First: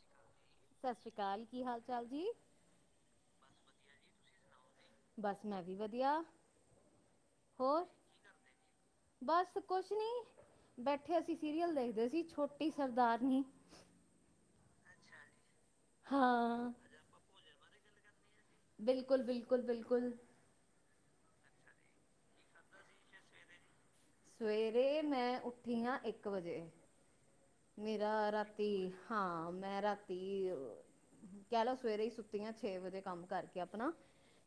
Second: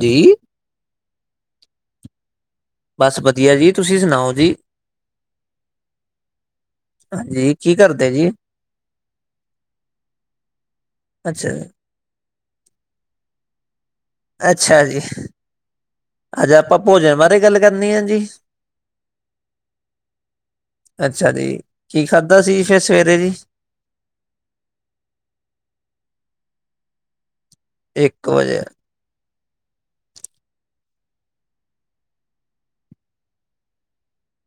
ਜੀ ਸਤਿ ਸ੍ਰੀ ਅਕਾਲ, ਕੀ ਹਾਲ ਚਾਲ ਜੀ ਬਸ ਵਧੀਆ ਜੀ, ਤੁਸੀਂ ਸੁਣਾਓ ਜੀ ਬਸ ਮੈਂ ਵੀ ਵਧੀਆ, ਹਾਂਜੀ ਕੀ ਹੋਰ ਕਰਦੇ ਜੀ ਬਸ ਕੁਛ ਨੀ, ਬੈਠੇ ਅਸੀਂ ਅੱਛਾ ਸੀਰੀਅਲ ਦੇਖਦੇ ਸੀ ਛੋਟ ਇਕ ਸਰਦਾਰਨੀ ਅੱਛਾ ਜੀ, ਅੱਜ ਹਾਂ ਆਪਾਂ ਭੋਜਨ ਬਾਰੇ ਗੱਲ ਕਰਨੀ ਆ ਜੀ ਬਿਲਕੁਲ-ਬਿਲਕੁਲ, ਬਿਲਕੁਲ ਅੱਛਾ ਜੀ, ਕੀ ਖਾਧਾ ਸੀ ਫਿਰ ਸਵੇਰੇ ਜੀ ਸਵੇਰੇ ਮੈਂ ਉੱਠੀ ਹਾਂ ਇੱਕ ਵਜੇ ਇੱਕ ਮੇਰਾ ਵਜੇ ਰਾਤੀ, ਹਾਂ ਮੈਂ ਰਾਤੀ ਅ। ਕਹਿ ਲਓ ਸਵੇਰੇ ਹੀ ਸੁੱਤੀ ਆਂ ਛੇ ਵਜੇ ਕੰਮ ਕਰਕੇ ਆਪਣਾ,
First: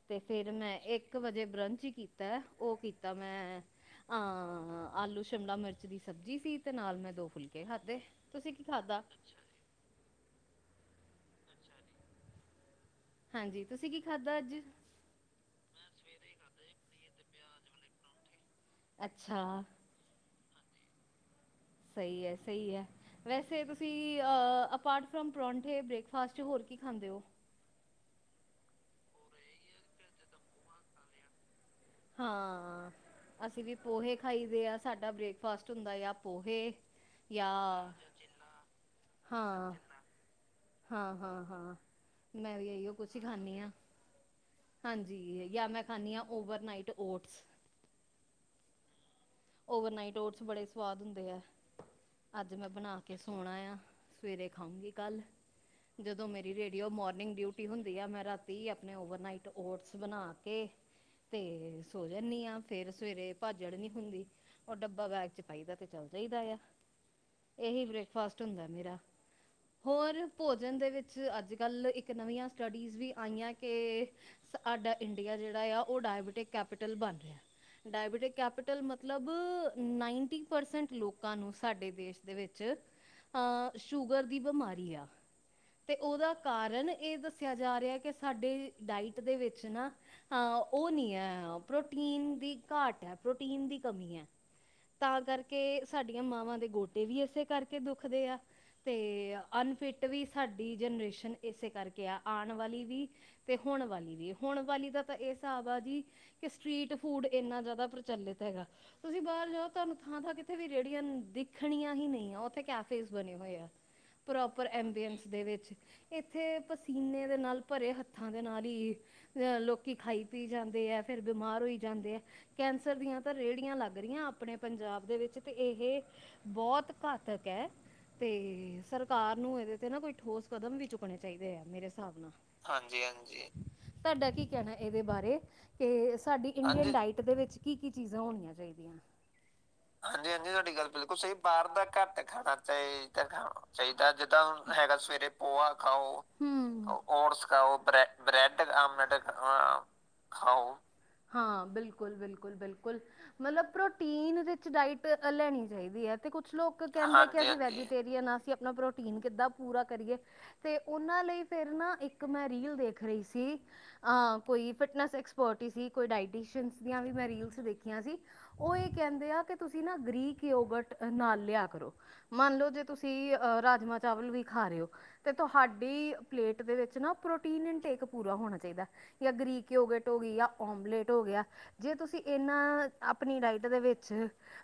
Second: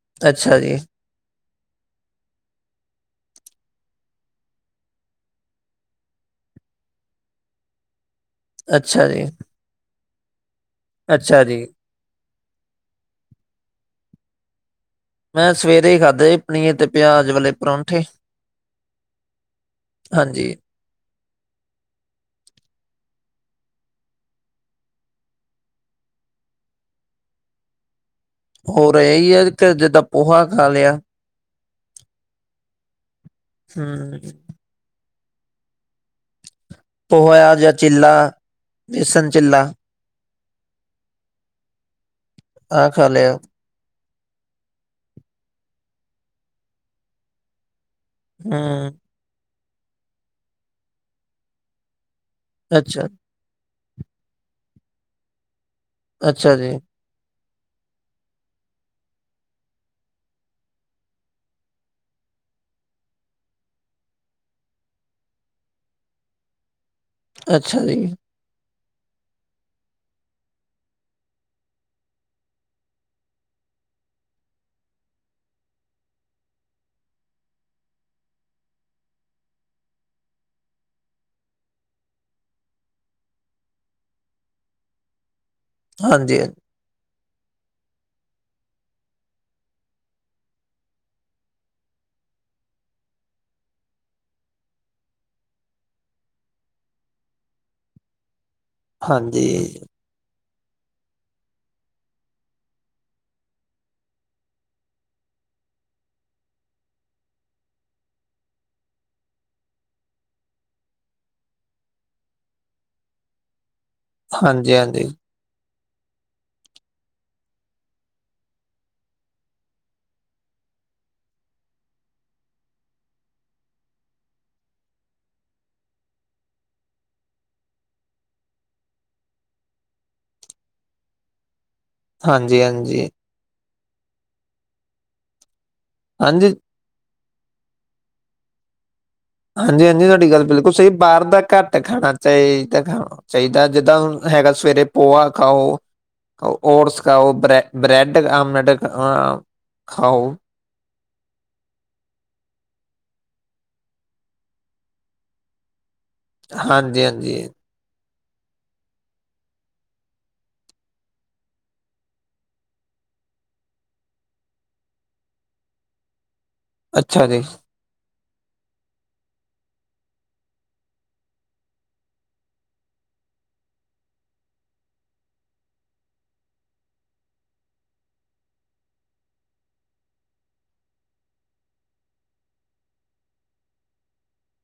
ਤੇ ਫਿਰ ਅੱਛਾ ਮੈਂ ਜੀ ਇੱਕ। ਇੱਕ ਵਜੇ ਬ੍ਰੰਚ ਹੀ ਕੀਤਾ, ਉਹ ਕੀਤਾ ਮੈਂ ਅ ਹਾਂ ਅ, ਆਲੂ ਸ਼ਿਮਲਾ ਮਿਰਚ ਦੀ ਸਬਜ਼ੀ ਸੀ ਤੇ ਨਾਲ ਮੈਂ ਦੋ ਫੁਲਕੇ ਖਾਦੇ। ਤੇ, ਤੁਸੀਂ ਕੀ ਖਾਧਾ। ਅੱਛਾ ਜੀ ਅੱਛਾ ਜੀ। ਹਾਂਜੀ, ਤੁਸੀਂ ਕੀ ਖਾਧਾ ਅੱਜ। ਮੈਂ ਸਵੇਰੇ ਹੀ ਖਾਧੇ, ਪਨੀਰ ਤੇ ਪਿਆਜ ਵਾਲੇ ਪਰੌਂਠੇ ਅੱਛਾ ਹਾਂਜੀ ਸਹੀ ਹੈ, ਸਹੀ ਹੈ ਵੈਸੇ ਤੁਸੀਂ ਅਪਾਰਟ ਫਰੋਮ ਪਰੌਂਠੇ ਬ੍ਰੇਕਫਾਸਟ 'ਚ ਹੋਰ ਕੀ ਖਾਂਦੇ ਹੋ ਹੋ ਇਹੀ ਆ, ਜਿੱਦਾਂ ਪੋਹਾ ਖਾ ਲਿਆ ਹਾਂ, ਅਸੀਂ ਵੀ ਪੋਹੇ ਹਮ ਖਾਈਦੇ ਆ, ਸਾਡਾ ਬ੍ਰੇਕਫਾਸਟ ਹੁੰਦਾ ਆ ਪੋਹੇ ਪੋਹਾ ਜਾਂ ਚਿਲਾ, ਬੇਸਣ ਚਿੱਲਾ ਹਾਂ ਹਾਂ- ਹਾਂ, ਹਾਂ, ਮੈਂ ਵੀ ਆਹ ਇਹੀਓ ਖਾ ਕੁਛ ਲਿਆ ਖਾਂਦੀ ਹਾਂ ਹਾਂਜੀ, ਜਾਂ ਮੈਂ ਖਾਂਦੀ ਹਾਂ ਓਵਰਨਾਈਟ ਓਟਸ ਹਮ ਓਵਰਨਾਈਟ ਓਟਸ ਬੜੇ ਸਵਾਦ ਹੁੰਦੇ ਆ, ਅੱਜ ਮੈਂ ਬਣਾ ਅੱਛਾ ਕੇ ਸੋਣਾ ਆ, ਸਵੇਰੇ ਖਾਊਂਗੀ ਕੱਲ੍ਹ, ਜਦੋਂ ਮੇਰੀ ਅੱਛਾ ਜੀ ਰੇਡੀਓ ਮੋਰਨਿੰਗ ਡਿਊਟੀ ਛੁੱਟੀ ਹੁੰਦੀ ਆ, ਮੈਂ ਰਾਤੀ ਆਪਣੇ ਓਵਰਨਾਈਟ ਓਟਸ ਬਣਾ ਕੇ ਤੇ ਸੋ ਜਾਂਦੀ ਆਂ, ਫੇਰ ਸਵੇਰੇ ਭੱਜੜ ਨੀ ਪੈਂਦੀ। ਉਹ ਡੱਬਾ ਬੈਗ 'ਚ ਪਾਈਦਾ ਤੇ ਚੱਲ ਜਾਈਦਾ ਆ, ਇਹੀ ਅੱਛਾ ਜੀ ਬ੍ਰੇਕਫਾਸਟ ਹੁੰਦਾ ਮੇਰਾ। ਹੋਰ ਭੋਜਨ ਦੇ ਵਿੱਚ, ਅੱਜ- ਕੱਲ੍ਹ ਇੱਕ ਨਵੀਆਂ ਸਟੱਡੀਜ਼ ਵੀ ਆਈਆਂ ਕੇ। ਸਾਡਾ ਇੰਡੀਆ ਜਿਹੜਾ ਆ, ਉਹ ਡਾਇਬਟਿਕ ਕੈਪੀਟਲ ਬਣ ਰਿਹਾ, ਡਾਇਬਟਿਕ ਕੈਪੀਟਲ ਮਤਲਬ ਮਤਲਬ ਨਾਈਨਟੀ ਪਰਸੈਂਟ ਲੋਕਾਂ ਨੂੰ ਸਾਡੇ ਦੇਸ਼ ਦੇ ਵਿੱਚ। ਅਹ ਸ਼ੂਗਰ ਦੀ ਬਿਮਾਰੀ ਆ, ਤੇ ਉਹਦਾ ਹਾਂਜੀ ਕਾਰਨ ਇਹ ਦ ਸ। ਦੱਸਿਆ ਜਾ ਰਿਹਾ, ਕਿ ਸਾਡੇ ਡਾਇਟ ਦੇ ਵਿੱਚ ਨਾ। ਹਾਂ ਉਹ ਨਹੀਂ ਹੈ, ਪ੍ਰੋਟੀਨ ਦੀ ਘਾਟ ਹੈ। ਪ੍ਰੋਟੀਨ ਦੀ ਕਮੀ ਹੈ, ਤਾਂ ਕਰਕੇ ਸਾਡੀਆਂ ਮਾਵਾਂ ਦੇ ਗੋਡੇ ਵੀ ਇਸੇ ਕਰਕੇ ਦੁਖਦੇ ਆ। ਤੇ ਹਾਂਜੀ ਅਨਫਿੱਟ ਵੀ ਸਾਡੀ ਜਨਰੇਸ਼ਨ ਇਸੇ ਕਰਕੇ ਆ ਆਉਣ ਵਾਲੀ ਵੀ। ਤੇ ਹੁਣ ਵਾਲੀ ਵੀ, ਹੁਣ ਵਾਲੀ ਦਾ ਤਾਂ ਇਹ ਹਿਸਾਬ ਆ ਜੀ। ਕਿ ਸਟਰੀਟ ਫੂਡ ਇੰਨਾ ਜ਼ਿਆਦਾ ਪ੍ਰਚਲਿਤ ਹੈਗਾ। ਤੁਸੀਂ ਬਾਹਰ ਜਾਓ, ਤੁਹਾਨੂੰ ਥਾਂ- ਥਾਂ ਕਿਤੇ ਵੀ ਰੇਹੜੀਆਂ ਦੇਖਣੀਆਂ ਹੀ ਨਹੀਂ ਆ, ਉੱਥੇ ਕੈਫੇਸ ਬਣੇ ਹੋਏ ਆ। ਪ੍ਰੋਪਰ ਹਾਂਜੀ-ਹਾਂਜੀ, ਐਬੀਐਂਸ ਦੇ ਵਿੱਚ। ਇੱਥੇ ਪਸੀਨੇ ਦੇ ਨਾਲ ਭਰੇ ਹੱਥਾਂ ਦੇ ਨਾਲ ਹੀ। ਅ ਲੋਕੀ ਖਾਈ ਪੀ ਜਾਂਦੇ ਹੈ। ਫੇਰ ਬਿਮਾਰ ਹੋਈ ਜਾਂਦੇ ਆ ਕੈਂਸਰ ਦੀਆਂ ਤਾਂ। ਰੇਹੜੀਆਂ ਲੱਗ ਰਹੀਆਂ ਆਪਣੇ ਪੰਜਾਬ ਦੇ ਵਿੱਚ ਤੇ ਇਹ ਹ ਬਹੁਤ ਘਾਤਕ ਹੈ। ਤੇ ਸਰਕਾਰ ਨੂੰ ਇਹਦੇ ਤੇ ਨਾ, ਕੋਈ ਠੋਸ ਕਦਮ ਵੀ ਚੁੱਕਣੇ ਚਾਹੀਦੇ ਆ। ਮੇਰੇ ਹਿਸਾ- ਬ, ਨਾਲ ਹਾਂਜੀ- ਹਾਂਜੀ-ਹਾਂਜੀ, ਹਾਂਜੀ ਤੁਹਾਡਾ ਕੀ ਕਹਿਣਾ ਇਹਦੇ ਬਾਰੇ। ਕਿ ਸਾਡੀ ਹਾਂਜੀ। ਇੰਡੀਅਨ ਡਾਇਟ ਦੇ ਵਿੱਚ ਕੀ- ਕੀ ਚੀਜ਼ਾਂ ਹੋਣੀਆਂ ਚਾਹੀਦੀਆਂ। ਹਾਂਜੀ- ਹਾਂਜੀ ਤੁਹਾਡੀ ਗੱਲ ਬਿਲਕੁਲ ਸਹੀ ਬਾਹਰ ਦਾ ਘੱਟ ਖਾਣਾ ਚਾਹੀਦਾ, ਖਾਣਾ ਚਾਹੀਦਾ। ਜਿਦਾਂ ਹੁਣ ਹੈੇਗਾ ਸਵੇਰੇ ਪੋਹਾ ਖਾਓ, ਹੂੰ ਓਟਸ ਖਾਓ, ਬ੍ਰੈਡ ਆਮਲੇਟ। ਹਾ ਖਾਓ। ਹਾਂ ਬਿਲਕੁਲ-ਬਿਲਕੁਲ, ਬਿਲਕੁਲ ਮਤਲਬ ਪ੍ਰੋਟੀਨ ਵਿੱਚ ਡਾਇਟ ਲੈਣੀ ਚਾਹੀਦੀ ਹੈ। ਤੇ ਕੁਛ ਲੋਕ ਕਹਿੰਦੇ ਆ ਕਿ, ਹਾਂਜੀ-ਹਾਂਜੀ, ਅਸੀਂ ਵੈਜੀਟੇਰੀਅਨ ਆ। ਅਸੀਂ ਆਪਣਾ ਪ੍ਰੋਟੀਨ ਕਿੱਦਾਂ ਪੂਰਾ ਕਰੀਏ। ਤੇ ਉਹਨਾਂ ਲਈ ਫੇਰ ਨਾ, ਇੱਕ ਮੈਂ ਰੀਲ ਦੇਖ ਰਹੀ ਸੀ। ਅ ਕੋਈ ਫਿਟਨੈਸ ਐਕਸਪਰਟਿ ਹੀ ਸੀ। ਕੋਈ ਡਾਇਟਿਸ਼ਨ ਦੀ ਵੀ ਅੱਛਾ ਮੈਂ ਜੀ, ਰੀਲ ਦੇਖ। ਸੀ। ਉਹ ਇਹ ਕਹਿੰਦੇ ਆ ਕਿ ਤੁਸੀਂ ਨਾ ਗਰੀਕ ਯੋਗਟ ਨਾਲ ਲਿਆ ਕਰੋ। ਮੰਨ ਲਓ ਜੇ ਤੁਸੀਂ ਰਾਜਮਾਂ ਚਾਵਲ ਵੀ ਖਾ ਰਹੇ ਹੋ। ਤੇ ਤੁਹਾਡੀ ਪਲੇਟ ਦੇ ਵਿੱਚ ਨਾ ਪ੍ਰੋਟੀਨ ਇਨ ਟੇਕ ਪੂਰਾ ਹੋਣਾ ਚਾਹੀਦਾ। ਜਾਂ ਗਰੀਕ ਯੋਗਟ ਹੋ ਗਈ, ਜਾਂ ਓਮਲੇਟ ਹੋ ਗਿਆ। ਜੇ ਤੁਸੀਂ ਇਹ ਅ। ਨਾ ਆਪਣੀ ਡਾਈਟ ਦੇ ਵਿੱਚ,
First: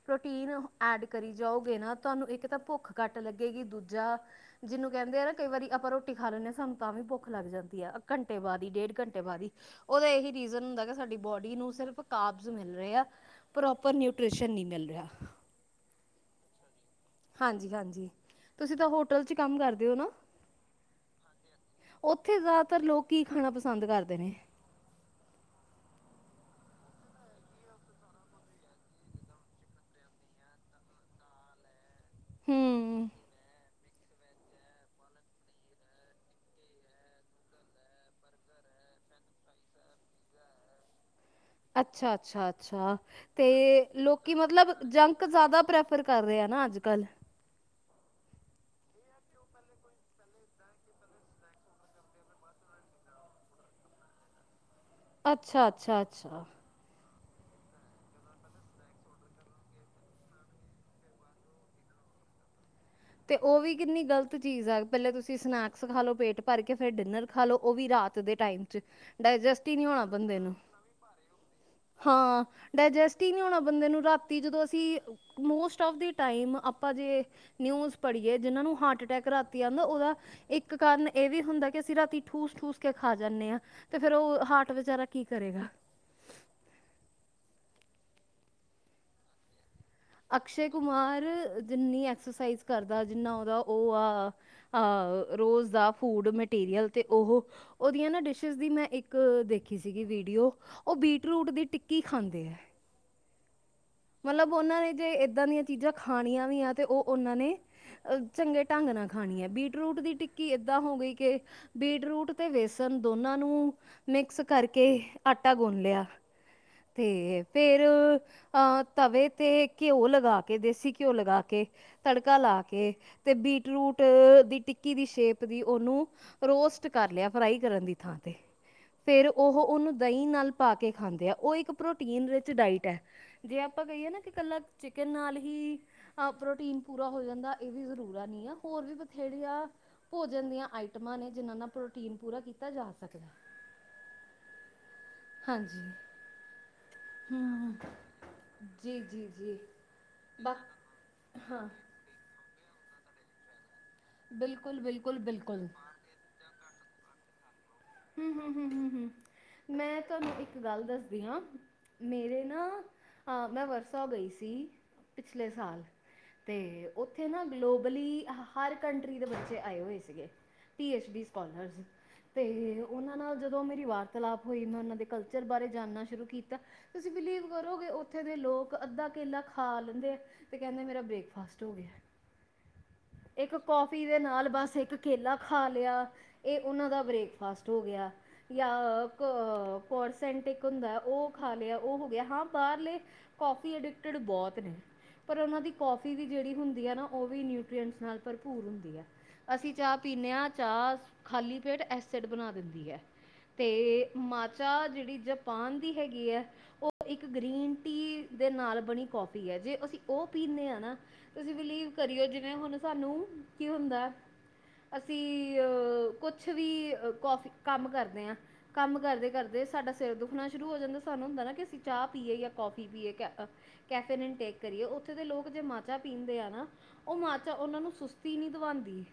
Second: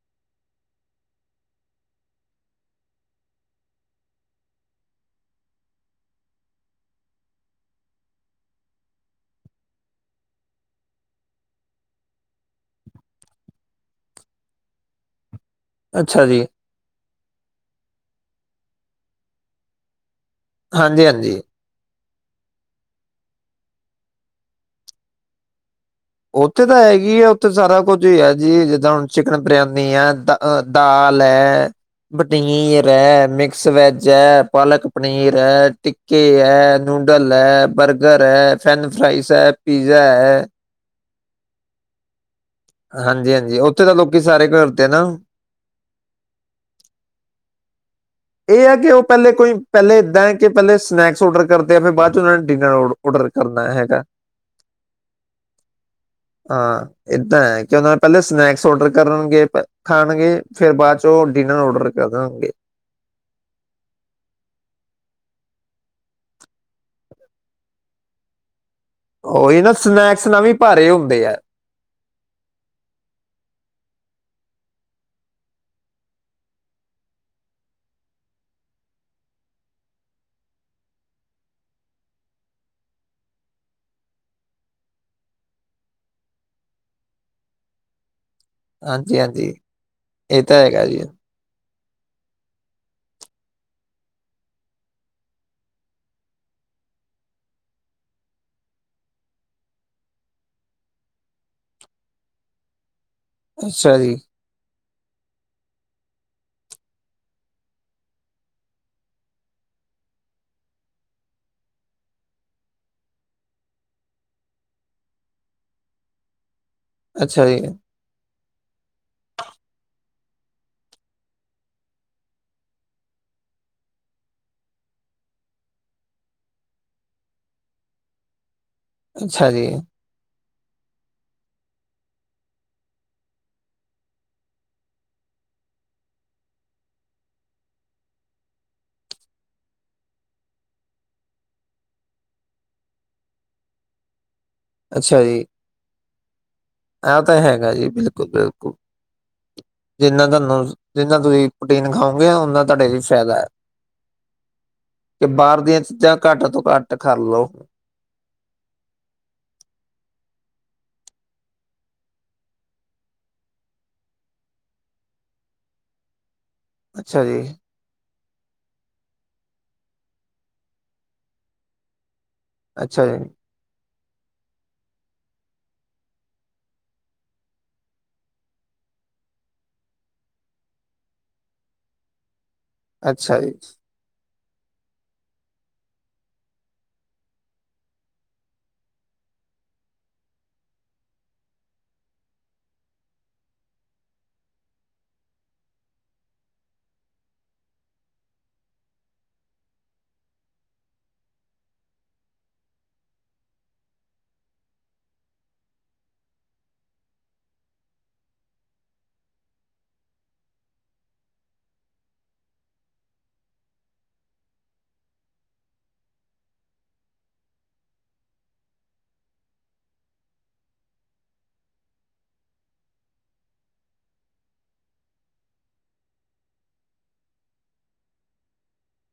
ਪ੍ਰੋਟੀਨ ਐਡ ਕਰੀ ਜਾਓਗੇ ਨਾ, ਤੁਹਾਨੂੰ ਇੱਕ ਤਾਂ ਭੁੱਖ ਘੱਟ ਲੱਗੇਗੀ। ਦੂਜਾ- ਜਿਹਨੂੰ ਕਹਿੰਦੇ ਆ ਨਾ ਕਈ ਵਾਰੀ ਆਪਾਂ ਰੋਟੀ ਖਾ ਲੈਂਦੇ ਹਾਂ, ਸਾਨੂੰ ਤਾਂ ਵੀ ਭੁੱਖ ਲੱਗ ਜਾਂਦੀ ਆ। ਘੰਟੇ ਬਾਅਦ ਹੀ, ਡੇਢ ਘੰਟੇ ਬਾਅਦ ਹੀ। ਉਹਦਾ ਇਹੀ ਰੀਜ਼ਨ ਹੁੰਦਾ ਕਿ, ਸਾਡੀ ਬੋਡੀ ਨੂੰ ਸਿਰਫ ਕ- ਮਿਲ ਰਿਹਾ ਆ। ਪ੍ਰੋਪਰ ਨਿਊਟਿਸ਼ਨ ਨਹੀਂ ਮਿਲ ਰਿਹਾ। ਅੱਛਾ ਜੀ। ਹਾਂਜੀ- ਹਾਂਜੀ ਤੁਸੀਂ ਤਾਂ ਹੋਟਲ ਚ ਕੰਮ ਕਰਦੇ ਹੋ ਨਾ? ਹਾਂਜੀ- ਹਾਂਜੀ। ਉੱਥੇ ਜ਼ਿਆਦਾਤਰ ਲੋਕ ਕੀ ਖਾਣਾ ਪਸੰਦ ਕਰਦੇ ਨੇ। ਉੱਥੇ ਤਾਂ ਹੈਗੀ ਆ। ਉੱਥੇ ਸਾਰਾ ਕੁੱਝ ਹੀ ਹੈ ਜੀ, ਜਿੱਦਾਂ ਹੁਣ ਚਿਕਨ ਬਰਿਆਨੀ ਆ ਤ- ਅ ਦਾਲ ਹੈ, ਪਨੀਰ ਹਮ ਹੈ, ਮਿਕਸ ਵੈਜ ਹੈ, ਪਾਲਕ ਪਨੀਰ ਹੈ, ਟਿੱਕੇ ਹੈ, ਨੂਡਲ ਹੈ, ਬਰਗਰ ਹੈ, ਫੈਨ ਫਰਾਈਸ ਹੈ। ਪੀਜ਼ਾ ਹੈ। ਅੱਛਾ-ਅੱਛਾ, ਅੱਛਾ ਤੇ ਹਾਂਜੀ-ਹਾਂਜੀ ਉੱਥੇ ਤਾਂ ਲੋਕੀ ਸਾਰੇ ਮਤਲਬ ਕਰਦੇ ਆ ਨਾ। ਜੰਕ ਜ਼ਿਆਦਾ ਪ੍ਰੈਫ- ਫਰ ਕਰ ਰਿਹਾ ਆ ਨਾ, ਅੱਜ ਕੱਲ। ਇਹ ਹੈ ਕਿ ਉਹ, ਪਹਿਲੇ ਕੋਈ ਪਹਿਲੇ ਇੱਦਾਂ ਹੈ ਕਿ ਪਹਿਲੇ ਸਨੈਕਸ ਔਰਡਰ ਕਰਦੇ ਆ। ਫੇਰ ਬਾਅਦ ਚ ਉਹਨਾਂ ਨੇ ਡਿਨਰ ਆਰਡਰ ਕ- ਔਡਰ ਕਰਦਾ ਏ ਹੈਗਾ। ਅੱਛਾ-ਅੱਛਾ, ਅੱਛਾ। ਹਾਂ ਏਦਾ ਹੈ ਕਿ, ਉਹਨਾਂ ਨੇ ਪਹਿਲੇ ਸਨੈਕਸ ਔਡਰ ਕਰਨਗੇ। ਖਾਣਗੇ ਫੇਰ ਬਾਅਦ ਚੋ ਉਹ ਡਿਨਰ ਔਡਰ ਕਰਾਗੇ। ਤੇ ਉਹ ਵੀ ਕਿੰਨੀ ਗ਼ਲਤ ਚੀਜ਼ ਆ। ਪਹਿਲੇ ਤੁਸੀਂ ਸਨੈਕਸ ਖਾ ਲਓ, ਪੇਟ ਭਰ ਕੇ ਫੇਰ ਡਿਨਰ, ਖਾ ਲੋ ਉਹ ਵੀ ਰਾਤ ਦੇ ਟਾਈਮ ਚ। ਉਹੀ ਡਾਇਜੈਸਟ ਨਾ, ਹੀ ਨਹੀਂ ਹੋਣਾ ਸਨੈਕਸ ਬੰਦੇ ਨਾਲ ਵੀ ਨੂੰ ਭਾਰੇ ਹੁੰਦੇ ਆ। ਹਾਂ ਡਾਇਜੈਸਟ ਹੀ ਨਹੀ ਹੋਣਾ ਬੰਦੇ ਨੂੰ, ਰਾਤੀ ਜਦੋਂ ਅਸੀਂ ਮੋਸਟ ਆਫ ਦੀ ਟਾਈਮ ਆਪਾਂ ਜੇ, ਨਿਊਜ਼ ਪੜੀਏ ਜਿਹਨਾਂ ਨੂੰ ਹਾਰਟ ਅਟੈਕ ਰਾਤੀ ਆਉਂਦਾ। ਉਹਦਾ, ਇੱਕ ਕਾਰਨ ਇਹ ਵੀ ਹੁੰਦਾ ਕਿ ਅਸੀਂ, ਰਾਤੀ ਠੂਸ- ਠੂਸ ਕੇ ਖਾ ਜਾਂਦੇ ਹਾਂ। ਤੇ ਫੇਰ ਉਹ ਹਾਰਟ ਵਿਚਾਰਾ ਕੀ ਕਰੇਗਾ। ਹਾਂਜੀ- ਹਾਂਜੀ। ਇਹ ਤਾਂ ਅਕਸ਼ੈ ਹੈਗਾ ਜੀ ਕੁਮਾਰ ਜਿੰਨੀ ਐਕਸਰਸਾਈਜ਼ ਕਰਦਾ, ਜਿੰਨਾ ਉਹਦਾ ਉਹ ਆ। ਅ ਰੋਜ਼ ਦਾ ਫੂਡ ਮਟੀਰੀਅਲ ਤੇ ਉਹ, ਉਹਦੀਆਂ ਨਾ ਡਿਸ਼ਿਸ ਦੀ ਮੈਂ, ਇੱਕ ਦੇਖੀ ਸੀਗੀ ਵੀਡੀਓ। ਉਹ ਬੀਟਰੂਟ ਦੀ ਟਿੱਕੀ ਖਾਂਦੇ ਹੈ। ਅੱਛਾ ਜੀ। ਮਤਲਬ ਉਹਨਾਂ ਨੇ ਜੇ ਏਦਾ ਦੀਆਂ ਚੀਜ਼ਾਂ ਖਾਣੀਆਂ ਵੀ ਆ ਤੇ ਉਹ ਉਹਨਾਂ ਨੇ ਨਾ। ਅਹ ਚੰਗੇ ਢੰਗ ਨਾਲ ਖਾਣੀ ਹੈ, ਬੀਟਰੂਟ ਦੀ ਟਿੱਕੀ ਏਦਾਂ ਹੋ ਗਈ ਕਿ। ਬੀਟਰੂਟ ਤੇ ਵੇਸਨ ਦੋਨਾਂ ਨੂੰ, ਮਿਕਸ ਕਰਕੇ ਆਟਾ ਗੁੰਨ ਲਿਆ। ਤੇ ਅੱਛਾ ਜੀ, ਫਿਰ ਅਹ ਤਵੇ ਤੇ ਘਿਓ ਲਗਾ ਕੇ, ਦੇਸੀ ਘਿਓ ਲਗਾ ਕੇ। ਤੜਕਾ ਲਾ ਕੇ ਤੇ ਬੀਟ ਰੂਟ ਦੀ ਟਿੱਕੀ ਦੀ ਸ਼ੇਪ ਦੀ ਉਹਨੂੰ। ਰੋਸਟ ਕਰ ਲਿਆ ਫਰਾਈ ਕਰਨ ਦੀ ਥਾਂ ਤੇ। ਫਿਰ ਅੱਛਾ ਉਹ ਜੀ, ਉਹਨੂੰ ਦਹੀਂ ਨਾਲ ਪਾ ਕੇ ਖਾਂਦੇ ਆ, ਉਹ ਇੱਕ ਪ੍ਰੋਟੀਨ ਵਿੱਚ ਡਾਇਟ ਹੈ। ਜੇ ਆਪਾਂ ਕਹੀਏ ਨਾ ਕਿ ਇਕੱਲਾ ਚਿਕਨ ਨਾਲ ਹੀ। ਹਾਂ ਪ੍ਰੋਟੀਨ ਪੂਰਾ ਹੋ ਜਾਂਦਾ ਇਹ ਵੀ ਜਰੂਰਤ ਨਹੀ ਆ ਹੋਰ ਵੀ ਬਥੇਰੀ ਆ। ਭੋਜਨ ਦੀਆਂ ਆਈਟਮਾਂ ਨੇ ਜਿਨਾਂ ਨਾਲ ਪ੍ਰੋਟੀਨ ਪੂਰਾ ਕੀਤਾ ਜਾ ਸਕਦਾ ਹੈ। ਅੱਛਾ ਜੀ। ਹਾਂਜੀ। ਆਹ ਤਾਂ ਹੈਗਾ ਜੀ, ਬਿਲਕੁਲ ਬਿਲਕੁਲ। ਜਿੰਨਾ ਤੁਹਾਨੂੰ, ਜਿੰਨਾ ਤੁਸੀਂ ਪ੍ਰੋਟੀਨ ਖਾਓਗੇ ਓਨਾ ਤੁਹਾਡੇ ਲਈ ਫ਼ਾਇਦਾ ਹੈ। ਕਿ ਬਾਹਰ ਦੀਆਂ ਚੀਜ਼ਾਂ, ਘੱਟ ਤੋਂ ਘੱਟ ਕਰਲੋ। ਹਮ ਹਮ ਹਮ ਹਮ ਹਮ ਮੈਂ ਤੁਹਾਨੂੰ, ਇੱਕ ਗੱਲ ਦੱਸਦੀ ਹਾਂ। ਮੇਰੇ ਨਾ, ਮੈਂ ਵਰਸਾ ਗਈ ਸੀ ਪਿਛਲੇ ਸਾਲ। ਤੇ ਅੱਛਾ ਉੱਥੇ ਜੀ, ਨਾ ਗਲੋਬਲੀ ਇਹ। ਹਰ ਕੰਟਰੀ ਦੇ ਬੱਚੇ ਆਏ ਹੋਏ ਸੀਗੇ ਪੀ ਐੱਚ ਡੀ ਸਕੋਲਰਸ ਅਤੇ ਅੱਛਾ ਉਹਨਾਂ ਜੀ, ਨਾਲ ਜਦੋਂ। ਜਦੋਂ ਮੇਰੀ ਵਾਰਤਾਲਲਾਪ ਹੋਈ ਮੈਂ ਉਹਨਾਂ ਦੇ ਕਲਚਰ ਬਾਰੇ ਜਾਣਨਾ ਸ਼ੁਰੂ ਕੀਤਾ। ਤੁਸੀਂ ਬਿਲੀਵ ਕਰੋਗੇ ਉੱਥੇ ਦੇ ਲੋਕ, ਅੱਧਾ ਕੇਲਾ ਖਾ ਲੈਂਦੇ ਆ। ਤੇ ਕਹਿੰਦੇ ਮੇਰਾ ਬ੍ਰੇਕਫਾਸਟ ਹੋ ਗਿਆ, ਅੱਛਾ ਜੀ, ਇੱਕ ਕੌਫੀ। ਜਿਦੇ ਨਾਲ ਬਸ ਇੱਕ ਕੇਲਾ ਖਾ ਲਿਆ, ਇਹ ਉਹਨਾਂ ਦਾ ਬ੍ਰੇਕਫਾਸਟ ਹੋ ਗਿਆ। ਜਾਂ ਕੋਰਸੈਂਟਿਕ ਹੁੰਦਾ ਉਹ ਖਾ ਲਿਆ ਉਹ ਹੋ, ਗਿਆ ਹਾਂ ਬਾਹਰਲੇ। ਕੌਫੀ ਅਡਿਕਟਡ ਬਹੁਤ ਨੇ। ਪਰ ਉਹਨਾਂ ਦੀ ਕੌਫੀ ਵੀ ਜਿਹੜੀ ਹੁੰਦੀ ਆ ਨਾ, ਉਹ ਵੀ ਨਿਊਟਰੀਐਂਟਸ ਨਾਲ ਭਰਪੂਰ ਹੁੰਦੀ ਆ। ਅਸੀਂ ਚਾਹ ਪੀਂਦੇ ਹਾਂ ਚਾਹ, ਖਾਲੀ ਪੇਟ ਐਸਿਡ ਬਣਾ ਦਿੰਦੀ ਹੈ। ਤੇ ਮਾਜਾ ਜਿਹੜੀ ਜਪਾਨ ਦੀ ਹੈਗੀ ਹੈ। ਉਹ ਇੱਕ ਗ੍ਰੀਨ ਟੀ ਦੇ ਨਾਲ ਬਣੀ ਕੋਫੀ ਹੈ, ਜੇ ਅਸੀਂ ਉਹ ਪੀਂਦੇ ਹਾਂ ਨਾ। ਤੁਸੀਂ ਬਿਲੀਵ ਕਰੀਓ ਜਿਵੇਂ ਹੁਣ ਸਾਨੂੰ ਕੀ ਹੁੰਦਾ। ਅਸੀਂ ਅ ਕੁਛ ਵੀ ਕਾਫੀ ਕੰਮ ਕਰਦੇ ਹਾਂ। ਕੰਮ ਕਰਦੇ ਕਰਦੇ ਸਾਡਾ ਸਿਰ ਦੁਖਣਾ ਸ਼ੁਰੂ ਹੋ, ਜਾਂਦਾ ਸਾਨੂੰ ਹੁੰਦਾ ਨਾ ਕਿ ਅਸੀਂ ਚਾਹ ਪੀਏ ਜਾਂ ਕੌਫੀ ਪੀਏ ਕਿਆ। ਕੈਫੇ ਟੇਕ ਕਰੀਏ ਉੱਥੇ ਦੇ ਲੋਕ ਜੇ ਮਜੇਹ ਪੀਂਦੇ ਆ ਨਾ। ਉਹ ਮਾਜਾਂ ਉਹਨਾਂ ਨੂੰ ਸੁਸਤੀ ਨਹੀਂ ਦਿਵਾਉਂਦੀ।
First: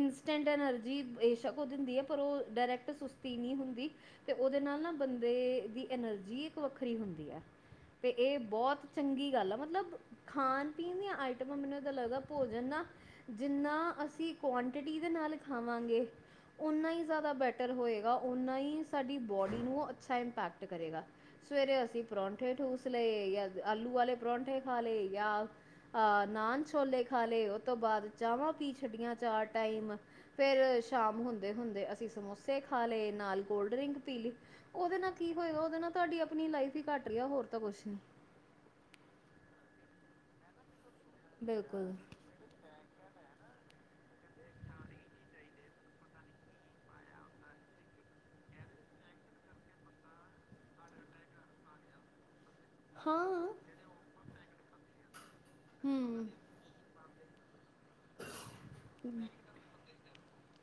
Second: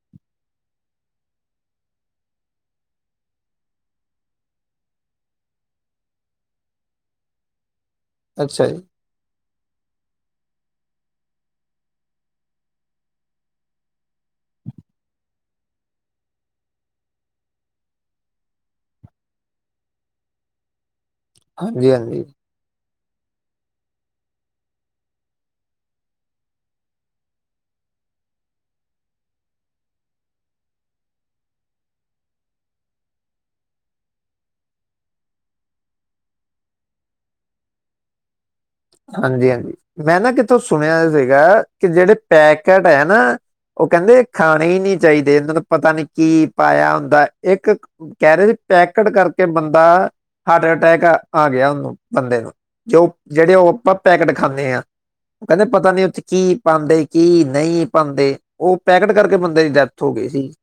ਇੰਸਟੈਂਟ ਐਨਰਜੀ ਬੇਸ਼ੱਕ ਉਹ ਦਿੰਦੀ ਹੈ, ਪਰ ਉਹ ਡਾਇਰੈਕਟ ਸੁਸਤੀ ਨਹੀਂ ਹੁੰਦੀ। ਤੇ ਉਹਦੇ ਨਾਲ ਨਾ ਬੰਦੇ ਦੀ ਐਨਰਜੀ ਇੱਕ ਵੱਖਰੀ ਹੁੰਦੀ ਹੈ ਤੇ ਇਹ ਅੱਛਾ ਜੀ ਬਹੁਤ। ਚੰਗੀ ਗੱਲ ਆ ਮਤਲਬ ਖਾਣ ਪੀਣ ਦੀਆਂ ਆਈਟਮਾਂ ਮੈਨੂੰ ਏਦਾਂ ਲੱਗਦਾ ਭੋਜਨ ਨਾ। ਜਿੰਨਾ ਅਸੀਂ ਕੁਆਂਟਿਟੀ ਦੇ ਨਾਲ ਖਾਵਾਂਗੇ, ਓਨਾ ਹੀ। ਜ਼ਿਆਦਾ ਬੈਟਰ ਹੋਏਗਾ ਓਨਾ ਹੀ, ਸਾਡੀ ਬੋਡੀ ਨੂੰ ਅੱਛਾ ਇੰਪੈਕਟ ਕਰੇਗਾ। ਸਵੇਰੇ ਹਾਂਜੀ, ਅਸੀਂ ਹਾਂਜੀ ਪਰੌਂਠੇ ਠੂਸ ਲਏ ਜਾਂ, ਆਲੂ ਵਾਲੇ ਪਰੌਂਠੇ ਖਾ ਲਏ ਜਾਂ। ਆਹ ਨਾਨ ਛੋਲੇ ਖਾ ਲਏ, ਉਹ ਤੋਂ ਬਾਅਦ ਚਾਵਾਂ ਪੀ ਛੱਡੀਆਂ ਚਾਰ ਟਾਈਮ। ਫੇਿਰ ਸ਼ਾਮ ਹੁੰਦੇ ਹੁੰਦੇ ਅਸੀਂ ਸਮੋਸੇ ਖਾ, ਲਏ ਨਾਲ ਕੋਲਡ ਡਰਿੰਕ ਪੀ ਲਈ। ਉਹਦੇ ਨਾਲ ਕੀ ਹੋਏਆ, ਉਹਦੇ ਨਾਲ ਤੁਹਾਡੀ ਆਪਣੀ ਲਾਈਫ ਹੀ ਘੱਟ ਰਿਹੀ ਹੋਰ ਤਾਂ ਕੁਛ ਨੀ। ਹਾਂਜੀ ਹਾਂਜੀ ਮੈਂ ਨਾ ਕਿਥੋਂ ਸੁਣਿਆ ਸੀਗਾ ਕਿ, ਬਿਲਕੁਲ ਜਿਹੜੇ ਪੈਕੇਟ ਹੈ ਨਾ। ਉਹ ਕਹਿੰਦੇ ਖਾਣੇ ਹੀ ਨਹੀਂੀ ਚਾਹੀਦੇ ਇਹਨਾਂ, ਦਾ ਪਤਾ ਨੀ ਕੀ ਪਾਇਆ ਹੁੰਦਾ ਇੱਕ। ਕਹਿਰੇ ਪੈਕਟ ਕਰਕੇ ਬੰਦਾ ਹਾਰਟ ਅਟੈਕ ਆ ਗਿਆ ਉਹਨੂੰ ਬੰਦੇ ਨੂੰ। ਜੋ ਹਾਂ ਜਿਹੜੇ ਉਹ। ਆਪਾਂ ਪੈਕੇਟ ਖਾਂਦੇ ਹਾਂ ਉਹ ਕਹਿੰਦੇ ਪਤਾ ਨਹੀਂ ਉੱਥੇ ਵਿਚ ਹੂੰ ਕੀ ਪਾਉਂਦੇ ਕੀ ਨਹੀਂ। ਪਾਾਂਦੇ ਉਹ ਪੈਕਟ ਕਰਕੇ ਬੰਦੇ ਦੀ ਡੈਥ ਹੋ ਗਈ ਸੀ ਪਾ।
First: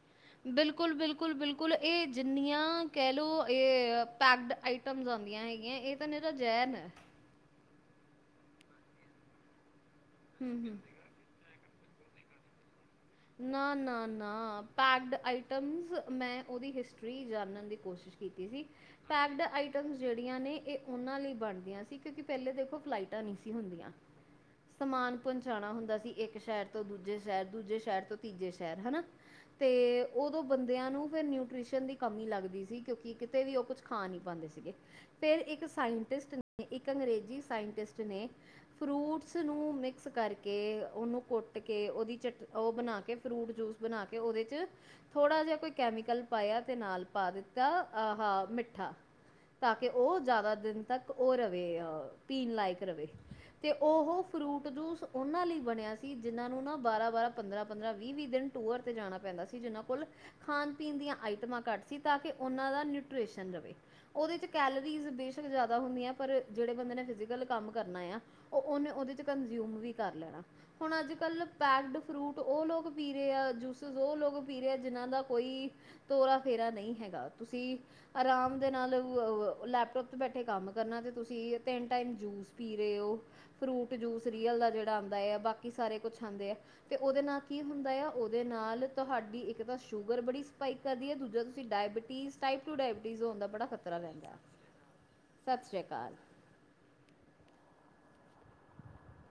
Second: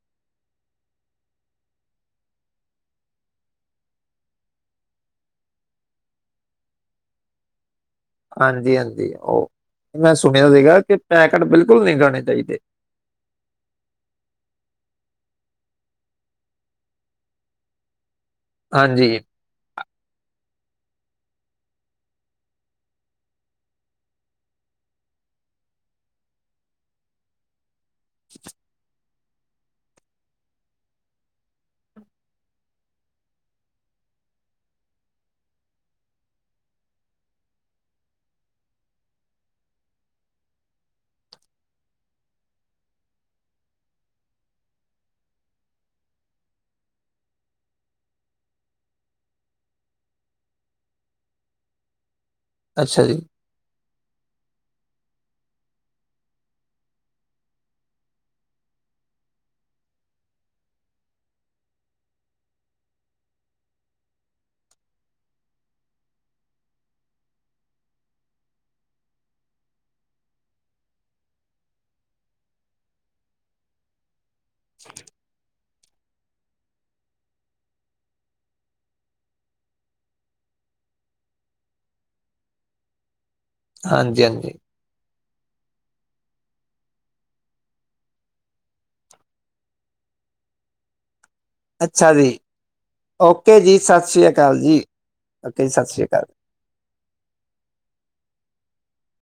ਬਿਲਕੁਲ ਬਿਲਕੁਲ ਬਿਲਕੁਲ ਇਹ ਜਿੰਨੀਆਂ ਕਹਿ ਲਓ ਇਹ ਪੈਕਡ ਆਈ ਟਮ ਜਾਂਦੀਆਂ ਹੈਗੀਆਂ ਇਹ ਤਾਂ ਨਿਰਾ ਜ਼ੈਨ ਹੈ ਹਾਂਜੀ ਹਾਂਜੀ ਉਹ ਮੈਂ ਸੁਣਿਆ ਹੂੰ ਹੂੰ ਸੀਗਾ ਕਿ ਪੈਕਟ ਬਿਲਕੁਲ ਨਹੀਂ ਗਾਣੇ ਚਾਹੀਦੇ। ਨਾ ਨਾ ਨਾ ਪੈਕਡ ਆਈਟਮਸ ਮੈਂ ਉਦੀ ਹਿਸਟਰੀ ਜਾਣਨ ਦੀ ਕੋਸ਼ਿਸ਼ ਕੀਤੀ ਸੀ ਹਾਂਜੀ ਪੈਕਡ ਆਈਟਮ ਜਿਹੜੀਆਂ ਨੇ ਇਹ ਉਨਾਂ ਲਈ ਬਣਦੀਆਂ ਸੀ ਕਿਉਂਕਿ ਪਹਿਲੇ ਦੇਖੋ ਫਲਾਈਟਾਂ ਨਹੀਂ ਸੀ ਹੁੰਦੀਆਂ। ਸਮਾਨ ਪਹੁੰਚਾਣਾ ਹੁੰਦਾ ਸੀ ਇੱਕ ਸ਼ਹਿਰ ਤੋਂ ਦੂਜੇ ਸ਼ਹਿਰ ਦੂਜੇ ਸ਼ਹਿਰ ਤੋਂ ਤੀਜੇ ਸ਼ਹਿਰ ਹਨਾ। ਤੇ ਉਦੋਂ ਬੰਦਿਆਂ ਨੂੰ ਫਿਰ ਨਿਊਟ੍ਰੀਸ਼ਨ ਦੀ ਕਮੀ ਲੱਗਦੀ ਸੀ ਕਿਉਂਕਿ ਕਿਤੇ ਵੀ ਉਹ ਕੁਛ ਖਾ ਨਹੀਂ ਪਾਂਦੇ ਸੀਗੇ। ਫੇਿਰ ਇੱਕ ਸਾਇੰਟਿਸਟ ਨੇ ਇੱਕ ਅੰਗਰੇਜ਼ੀ ਸਾਇੰਟਿਸਟ ਨੇ ਫਰੂਟਸ ਨੂੰ ਮਿਕਸ ਕਰਕੇ ਉਨੂੰ ਕੁੱਟ ਕੇ ਉਦੀ ਚਟ ਉਹ ਬਣਾ ਕੇ ਕੇ ਫਰੂਟ ਜੂਸ ਬਣਾ ਕੇ ਉਦੇ ਚ ਥੋੜ੍ਹਾ ਜਿਹਾ ਕੋਈ ਕੈਮੀਕਲ ਪਾਇਆ ਤੇ ਨਾਲ ਪਾ ਦਿੱਤਾ ਆਹ ਮਿੱਠਾ ਤਾਂ ਕਿ ਉਹ ਜ਼ਿਆਦਾ ਦਿਨ ਤੱਕ ਉਹ ਰਹੇ ਅਹ ਪੀਣ ਲਾਇਕ ਅੱਛਾ ਰਹੇ ਜੀ ਤੇ ਉਹ ਫਰੂਟ ਜੂਸ ਉਨਾਂ ਲਈ ਬਣਿਆ ਸੀ ਜਿਨਾਂ ਨੂੰ ਨਾ ਬਾਰਾਂ ਬਾਰਾਂ ਪੰਦਰਾਂ ਪੰਦਰਾਂ ਵੀਹ ਵੀਹ ਦਿਨ ਟੂਅਰ ਤੇ ਜਾਣਾ ਪੈਂਦਾ ਸੀ ਜਿਨਾਂ ਕੋਲ ਖਾਣ ਪੀਣ ਦੀਆਂ ਆਈਟਮਾਂ ਘੱਟ ਸੀ ਤਾਂ ਕਿ ਉਨਾਂ ਦਾ ਨਿਊਟ੍ਰਿਸ਼ਨ ਰਹੇ ਉਦੇ ਚ ਕੈਲਰੀਜ਼ ਬੇਸ਼ੱਕ ਜ਼ਿਆਦਾ ਹੁੰਦੀ ਆ ਪਰ ਜਿਹੜੇ ਬੰਦੇ ਨੇ ਫਿਜੀਕਲ ਕੰਮ ਕਰਨਾ ਆ ਉਹ ਉਨੇ ਉਦੇ ਚ ਕੰਜ਼ਿਊਮ ਵੀ ਕਰ ਲੈਣਾ ਹੁਣ ਅੱਜ ਕੱਲ ਪੈਕਡ ਫਰੂਟ ਉਹ ਲੋਕ ਪੀ ਰਹੇ ਆ ਜੂਸਿਸ ਉਹ ਲੋਕ ਪੀ ਰਹੇ ਆ ਜਿਨਾਂ ਦਾ ਕੋਈ ਤੋਰਾ ਫੇਰਾ ਨਹੀਂ ਹੈਗਾ ਤੁਸੀਂ ਆਰਾਮ ਦੇ ਨਾਲ ਲੈਪਟੋਪ ਤੇ ਬੈਠੇ ਕੰਮ ਕਰਨਾ ਤੇ ਤੁਸੀਂ ਤਿੰਨ ਟਾਈਮ ਜੂਸ ਪੀ ਰਹੇ ਓ ਫਰੂਟ ਹਾਂਜੀ ਜੂਸ ਹਾਂਜੀ ਰੀਅਲ ਦਾ ਜਿਹੜਾ ਆਂਦਾ ਆ ਬਾਕੀ ਸਾਰੇ ਕੁਛ ਆਂਦੇ ਆ ਅਤੇ ਉਹਦੇ ਨਾਲ ਕੀ ਹੁੰਦਾ ਆ ਉਹਦੇ ਨਾਲ ਤੁਹਾਡੀ ਇੱਕ ਤਾਂ ਸ਼ੂਗਰ ਬੜੀ ਸਪਾਈਕ ਕਰਦੀ ਹੈ ਦੂਜਾ ਤੁਸੀਂ ਅੱਛਾ ਜੀ ਡਾਇਬਟੀਜ਼ ਟਾਈਪ ਟੂ ਡਾਇਬਟੀਜ਼ ਹੋਣ ਦਾ ਓਕੇ ਬੜਾ ਜੀ ਖ਼ਤਰਾ ਸਤਿ ਸ੍ਰੀ ਰਹਿੰਦਾ ਅਕਾਲ ਜੀ ਓਕੇ ਸਤਿ ਜੀ ਸ਼੍ਰੀ ਸ੍ਰੀ ਅਕਾਲ।